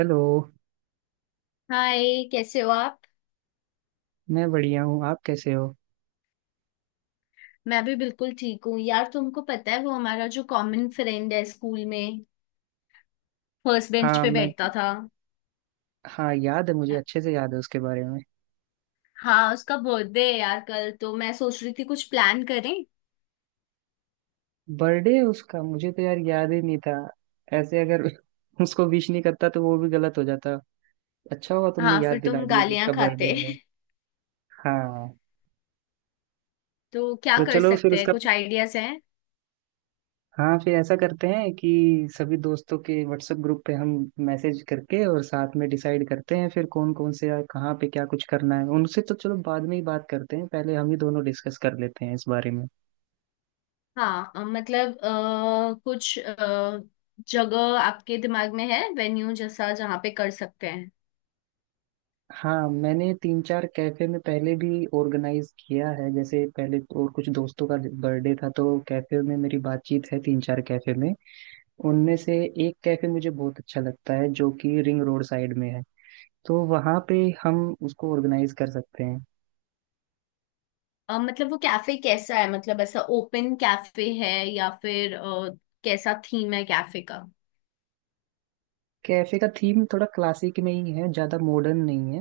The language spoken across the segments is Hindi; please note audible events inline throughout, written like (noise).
हेलो। हाय। कैसे हो आप। मैं बढ़िया हूँ, आप कैसे हो? मैं भी बिल्कुल ठीक हूँ यार। तुमको पता है वो हमारा जो कॉमन फ्रेंड है स्कूल में, फर्स्ट बेंच हाँ, पे मैं बैठता था। हाँ, याद है, मुझे अच्छे से याद है उसके बारे में। हाँ, उसका बर्थडे है यार कल, तो मैं सोच रही थी कुछ प्लान करें। बर्थडे उसका मुझे तो यार याद ही नहीं था। ऐसे अगर (laughs) उसको विश नहीं करता तो वो भी गलत हो जाता। अच्छा हुआ तुमने हाँ, याद फिर दिला तुम दिया कि गालियां उसका बर्थडे खाते है। (laughs) हाँ, तो क्या तो कर चलो फिर सकते हैं, उसका, कुछ आइडियाज हैं? हाँ फिर ऐसा करते हैं कि सभी दोस्तों के व्हाट्सएप ग्रुप पे हम मैसेज करके और साथ में डिसाइड करते हैं फिर कौन कौन से और कहाँ पे क्या कुछ करना है। उनसे तो चलो बाद में ही बात करते हैं, पहले हम ही दोनों डिस्कस कर लेते हैं इस बारे में। हाँ, मतलब, कुछ जगह आपके दिमाग में है, वेन्यू जैसा जहाँ पे कर सकते हैं? हाँ, मैंने तीन चार कैफे में पहले भी ऑर्गेनाइज किया है। जैसे पहले तो और कुछ दोस्तों का बर्थडे था तो कैफे में, मेरी बातचीत है तीन चार कैफे में। उनमें से एक कैफे मुझे बहुत अच्छा लगता है जो कि रिंग रोड साइड में है, तो वहाँ पे हम उसको ऑर्गेनाइज कर सकते हैं। मतलब वो कैफे कैसा है? मतलब ऐसा ओपन कैफे है या फिर कैसा थीम है कैफे का? कैफे का थीम थोड़ा क्लासिक में ही है, ज़्यादा मॉडर्न नहीं है।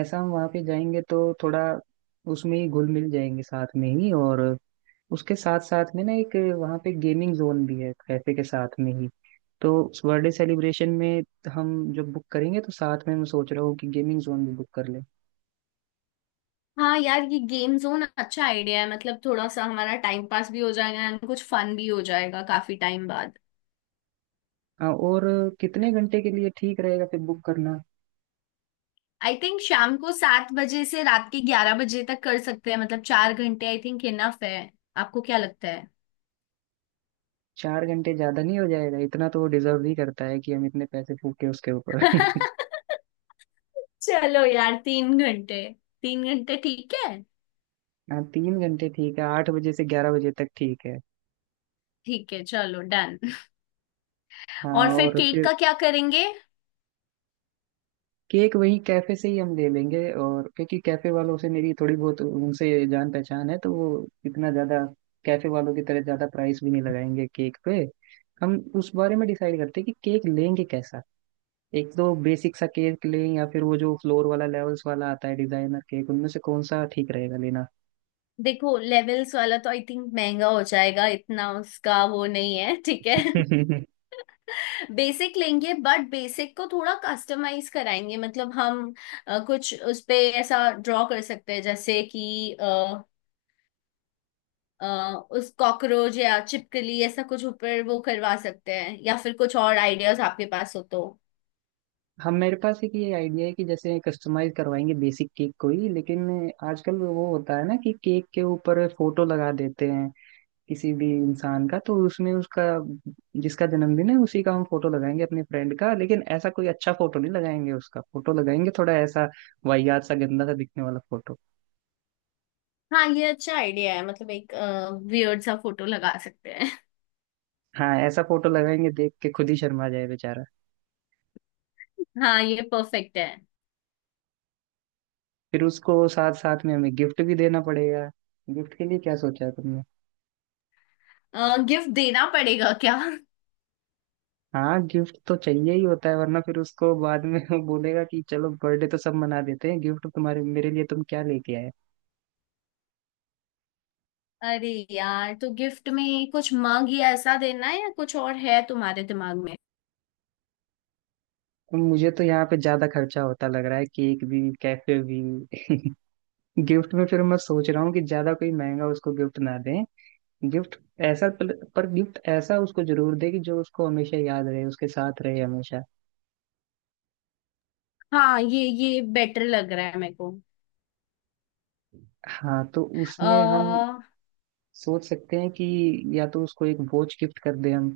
ऐसा हम वहाँ पे जाएंगे तो थोड़ा उसमें ही घुल मिल जाएंगे साथ में ही। और उसके साथ साथ में ना एक वहाँ पे गेमिंग जोन भी है कैफे के साथ में ही, तो उस बर्थडे सेलिब्रेशन में हम जब बुक करेंगे तो साथ में मैं सोच रहा हूँ कि गेमिंग जोन भी बुक कर लें। हाँ यार, ये गेम जोन अच्छा आइडिया है। मतलब थोड़ा सा हमारा टाइम पास भी हो जाएगा एंड कुछ फन भी हो जाएगा, काफी टाइम बाद। हाँ, और कितने घंटे के लिए ठीक रहेगा फिर बुक करना? आई थिंक शाम को 7 बजे से रात के 11 बजे तक कर सकते हैं। मतलब 4 घंटे आई थिंक इनफ है। आपको क्या लगता है? 4 घंटे ज्यादा नहीं हो जाएगा? इतना तो वो डिजर्व ही करता है कि हम इतने पैसे फूके उसके ऊपर। (laughs) (laughs) चलो यार, 3 घंटे। 3 घंटे ठीक है। हाँ, 3 घंटे ठीक है, 8 बजे से 11 बजे तक ठीक है। ठीक है चलो, डन। और हाँ, फिर और केक फिर का क्या करेंगे? केक वही कैफे से ही हम ले लेंगे। और क्योंकि कैफे वालों से मेरी थोड़ी बहुत उनसे जान पहचान है, तो वो इतना ज्यादा कैफे वालों की तरह ज्यादा प्राइस भी नहीं लगाएंगे केक पे। हम उस बारे में डिसाइड करते हैं कि केक लेंगे कैसा। एक तो बेसिक सा केक लें, या फिर वो जो फ्लोर वाला लेवल्स वाला आता है डिजाइनर केक, उनमें से कौन सा ठीक रहेगा लेना? देखो, लेवल्स वाला तो आई थिंक महंगा हो जाएगा। इतना उसका वो नहीं है, ठीक है? (laughs) (laughs) बेसिक लेंगे, बट बेसिक को थोड़ा कस्टमाइज कराएंगे। मतलब हम कुछ उस पे ऐसा ड्रॉ कर सकते हैं, जैसे कि अ, उस कॉकरोच या छिपकली, ऐसा कुछ ऊपर वो करवा सकते हैं। या फिर कुछ और आइडियाज आपके पास हो तो? हम, मेरे पास एक ये आइडिया है कि जैसे कस्टमाइज करवाएंगे बेसिक केक को ही, लेकिन आजकल वो होता है ना कि केक के ऊपर फोटो लगा देते हैं किसी भी इंसान का, तो उसमें उसका, जिसका जन्मदिन है उसी का हम फोटो लगाएंगे, अपने फ्रेंड का। लेकिन ऐसा कोई अच्छा फोटो नहीं लगाएंगे, उसका फोटो लगाएंगे थोड़ा ऐसा वाहियात सा, गंदा सा दिखने वाला फोटो। हाँ ये अच्छा आइडिया है। मतलब एक वियर्ड सा फोटो लगा सकते हैं। हाँ, ऐसा फोटो लगाएंगे देख के खुद ही शर्मा जाए बेचारा। (laughs) हाँ ये परफेक्ट है। फिर उसको साथ साथ में हमें गिफ्ट भी देना पड़ेगा। गिफ्ट के लिए क्या सोचा है तुमने? गिफ्ट देना पड़ेगा क्या? हाँ, गिफ्ट तो चाहिए ही होता है वरना फिर उसको बाद में (laughs) वो बोलेगा कि चलो बर्थडे तो सब मना देते हैं, गिफ्ट तुम्हारे मेरे लिए, तुम क्या लेके आए। अरे यार, तो गिफ्ट में कुछ मग या ऐसा देना है, या कुछ और है तुम्हारे दिमाग में? मुझे तो यहाँ पे ज्यादा खर्चा होता लग रहा है, केक भी, कैफे भी। (laughs) गिफ्ट में फिर मैं सोच रहा हूँ कि ज्यादा कोई महंगा उसको गिफ्ट ना दें। गिफ्ट ऐसा पर, गिफ्ट ऐसा उसको जरूर दे कि जो उसको हमेशा याद रहे, उसके साथ रहे हमेशा। हाँ, ये बेटर लग रहा है मेरे को। हाँ, तो उसमें हम अह सोच सकते हैं कि या तो उसको एक वॉच गिफ्ट कर दें हम,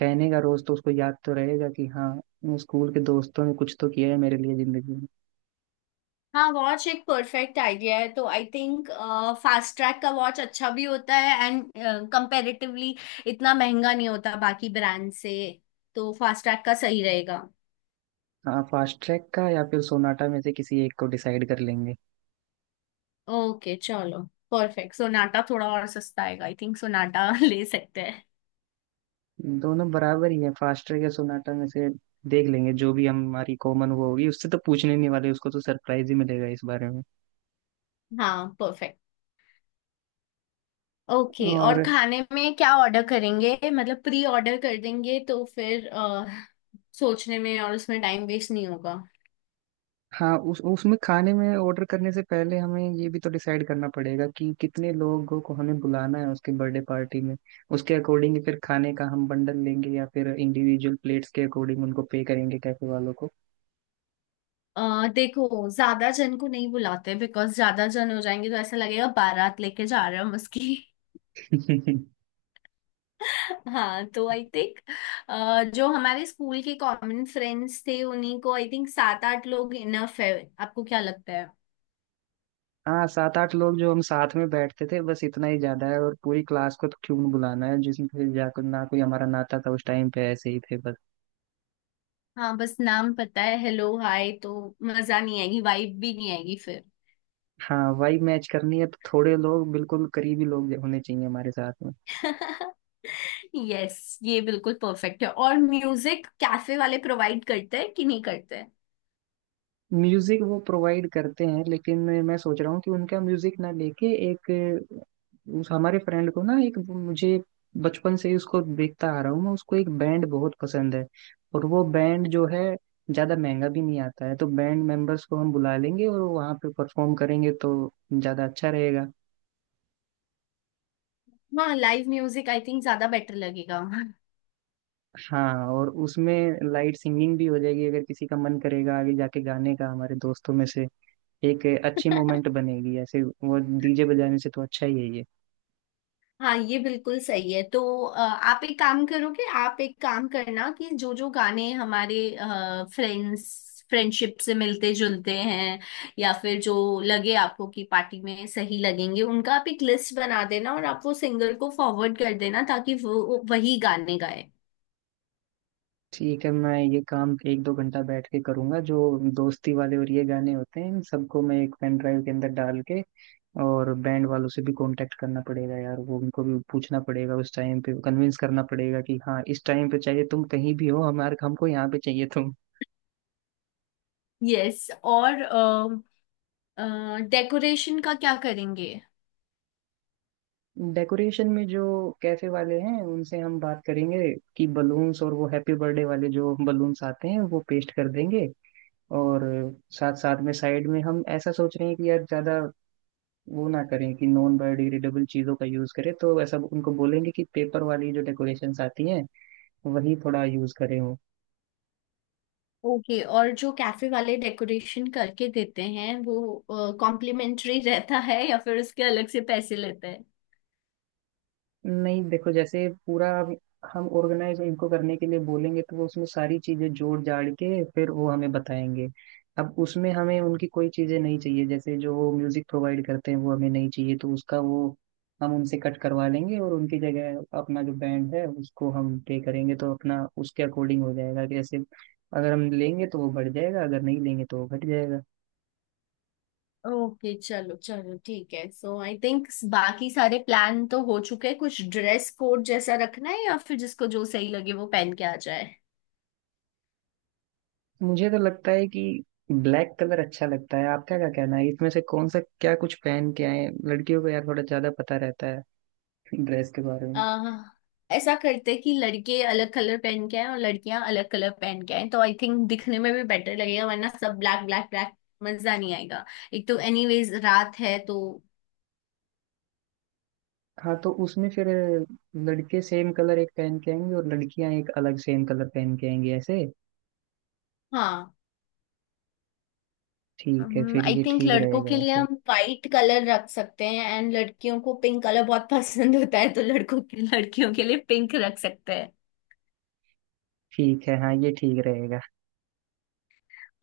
पहनेगा रोज तो उसको याद तो रहेगा कि हाँ स्कूल के दोस्तों ने कुछ तो किया है मेरे लिए जिंदगी में। हाँ, वॉच एक परफेक्ट आइडिया है। तो आई थिंक फास्ट ट्रैक का वॉच अच्छा भी होता है एंड कंपैरेटिवली इतना महंगा नहीं होता बाकी ब्रांड से। तो फास्ट ट्रैक का सही रहेगा। हाँ, फास्ट ट्रैक का या फिर सोनाटा में से किसी एक को डिसाइड कर लेंगे। ओके चलो, परफेक्ट। सोनाटा थोड़ा और सस्ता आएगा आई थिंक, सोनाटा (laughs) ले सकते हैं। दोनों बराबर ही है फास्टर या सोनाटा में से, देख लेंगे जो भी हमारी कॉमन वो होगी। उससे तो पूछने नहीं वाले, उसको तो सरप्राइज ही मिलेगा इस बारे में। हाँ परफेक्ट। ओके, और और खाने में क्या ऑर्डर करेंगे? मतलब प्री ऑर्डर कर देंगे तो फिर सोचने में और उसमें टाइम वेस्ट नहीं होगा। हाँ, उस उसमें खाने में ऑर्डर करने से पहले हमें ये भी तो डिसाइड करना पड़ेगा कि कितने लोगों को हमें बुलाना है उसके बर्थडे पार्टी में। उसके अकॉर्डिंग फिर खाने का हम बंडल लेंगे या फिर इंडिविजुअल प्लेट्स के अकॉर्डिंग उनको पे करेंगे कैफे वालों को। देखो ज्यादा जन को नहीं बुलाते, बिकॉज ज्यादा जन हो जाएंगे तो ऐसा लगेगा बारात लेके जा रहे हम उसकी। (laughs) (laughs) हाँ तो आई थिंक जो हमारे स्कूल के कॉमन फ्रेंड्स थे उन्हीं को, आई थिंक 7 8 लोग इनफ है। आपको क्या लगता है? हाँ, सात आठ लोग जो हम साथ में बैठते थे बस, इतना ही ज्यादा है। और पूरी क्लास को तो क्यों नहीं बुलाना है, जिसमें से जा ना कोई हमारा नाता था उस टाइम पे, ऐसे ही थे बस। हाँ, बस नाम पता है, हेलो हाय, तो मजा नहीं आएगी, वाइब भी नहीं आएगी फिर। हाँ, वही मैच करनी है तो थोड़े लोग, बिल्कुल करीबी लोग होने चाहिए हमारे साथ में। यस, ये बिल्कुल परफेक्ट है। और म्यूजिक कैफे वाले प्रोवाइड करते हैं कि नहीं करते हैं? म्यूजिक वो प्रोवाइड करते हैं लेकिन मैं सोच रहा हूँ कि उनका म्यूजिक ना लेके एक, उस हमारे फ्रेंड को ना, एक मुझे बचपन से ही उसको देखता आ रहा हूँ, मैं, उसको एक बैंड बहुत पसंद है। और वो बैंड जो है ज्यादा महंगा भी नहीं आता है, तो बैंड मेंबर्स को हम बुला लेंगे और वहाँ पे परफॉर्म करेंगे तो ज्यादा अच्छा रहेगा। हाँ लाइव म्यूजिक आई थिंक ज्यादा बेटर लगेगा। हाँ, और उसमें लाइट सिंगिंग भी हो जाएगी अगर किसी का मन करेगा आगे जाके गाने का हमारे दोस्तों में से। एक अच्छी मोमेंट बनेगी ऐसे, वो डीजे बजाने से तो अच्छा ही है ये। हाँ ये बिल्कुल सही है। तो आप एक काम करोगे, आप एक काम करना कि जो जो गाने हमारे फ्रेंड्स, फ्रेंडशिप से मिलते जुलते हैं, या फिर जो लगे आपको कि पार्टी में सही लगेंगे, उनका आप एक लिस्ट बना देना और आप वो सिंगर को फॉरवर्ड कर देना ताकि वो वही गाने गाए। ठीक है, मैं ये काम एक दो घंटा बैठ के करूंगा, जो दोस्ती वाले और ये गाने होते हैं इन सबको मैं एक पेन ड्राइव के अंदर डाल के। और बैंड वालों से भी कांटेक्ट करना पड़ेगा यार, वो उनको भी पूछना पड़ेगा उस टाइम पे, कन्विंस करना पड़ेगा कि हाँ इस टाइम पे चाहिए तुम, कहीं भी हो हमारे, हमको यहाँ पे चाहिए तुम। यस, और डेकोरेशन का क्या करेंगे? डेकोरेशन में जो कैफे वाले हैं उनसे हम बात करेंगे कि बलून्स और वो हैप्पी बर्थडे वाले जो बलून्स आते हैं वो पेस्ट कर देंगे। और साथ साथ में साइड में हम ऐसा सोच रहे हैं कि यार ज्यादा वो ना करें कि नॉन बायोडिग्रेडेबल चीज़ों का यूज़ करें, तो ऐसा उनको बोलेंगे कि पेपर वाली जो डेकोरेशंस आती हैं वही थोड़ा यूज़ करें वो। ओके, और जो कैफे वाले डेकोरेशन करके देते हैं वो कॉम्प्लीमेंट्री रहता है या फिर उसके अलग से पैसे लेते हैं? नहीं, देखो जैसे पूरा अब हम ऑर्गेनाइज इनको करने के लिए बोलेंगे तो वो उसमें सारी चीजें जोड़ जाड़ के फिर वो हमें बताएंगे। अब उसमें हमें उनकी कोई चीजें नहीं चाहिए, जैसे जो म्यूजिक प्रोवाइड करते हैं वो हमें नहीं चाहिए, तो उसका वो हम उनसे कट करवा लेंगे और उनकी जगह अपना जो बैंड है उसको हम पे करेंगे। तो अपना उसके अकॉर्डिंग हो जाएगा कि जैसे अगर हम लेंगे तो वो बढ़ जाएगा, अगर नहीं लेंगे तो वो घट जाएगा। ओके चलो, ठीक है। सो आई थिंक बाकी सारे प्लान तो हो चुके हैं। कुछ ड्रेस कोड जैसा रखना है या फिर जिसको जो सही लगे वो पहन के आ जाए? मुझे तो लगता है कि ब्लैक कलर अच्छा लगता है, आपका क्या कहना है? इसमें से कौन सा क्या कुछ पहन के आए, लड़कियों को यार थोड़ा ज्यादा पता रहता है ड्रेस के बारे में। आ, ऐसा करते कि लड़के अलग कलर पहन के आए और लड़कियां अलग कलर पहन के आए, तो आई थिंक दिखने में भी बेटर लगेगा। वरना सब ब्लैक ब्लैक ब्लैक, मजा नहीं आएगा। एक तो एनीवेज रात है तो। हाँ, तो उसमें फिर लड़के सेम कलर एक पहन के आएंगे और लड़कियां एक अलग सेम कलर पहन के आएंगी ऐसे। हाँ ठीक है, फिर आई ये थिंक ठीक लड़कों के रहेगा लिए ऐसे। हम वाइट कलर रख सकते हैं एंड लड़कियों को पिंक कलर बहुत (laughs) पसंद होता है, तो लड़कों के लड़कियों के लिए पिंक रख सकते। ठीक है, हाँ, ये ठीक रहेगा।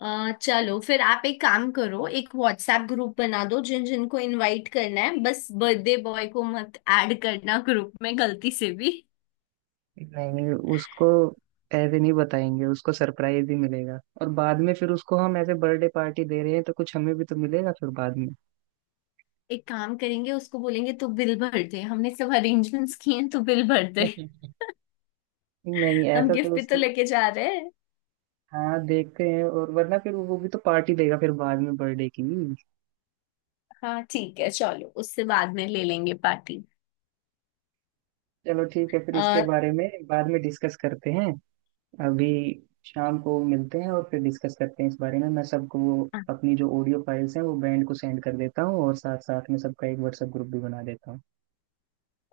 चलो फिर आप एक काम करो, एक व्हाट्सएप ग्रुप बना दो जिन जिनको इनवाइट करना है। बस बर्थडे बॉय को मत ऐड करना ग्रुप में गलती से भी। नहीं, उसको ऐसे नहीं बताएंगे, उसको सरप्राइज ही मिलेगा। और बाद में फिर उसको हम ऐसे बर्थडे पार्टी दे रहे हैं तो कुछ हमें भी तो मिलेगा फिर बाद में। एक काम करेंगे, उसको बोलेंगे तू बिल भर दे, हमने सब अरेंजमेंट्स किए हैं, तू बिल भर दे। (laughs) नहीं, हम ऐसा तो गिफ्ट भी तो उसको, लेके जा रहे हैं। हाँ देखते हैं। और वरना फिर वो भी तो पार्टी देगा फिर बाद में बर्थडे की। हाँ ठीक है, चलो उससे बाद में ले लेंगे पार्टी। चलो ठीक है, फिर इसके और बारे में बाद में डिस्कस करते हैं। अभी शाम को मिलते हैं और फिर डिस्कस करते हैं इस बारे में। मैं सबको वो अपनी जो ऑडियो फाइल्स हैं वो बैंड को सेंड कर देता हूँ और साथ साथ में सबका एक व्हाट्सएप ग्रुप भी बना देता हूँ।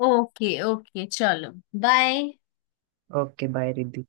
ओके ओके चलो, बाय। Okay, bye Riddhi.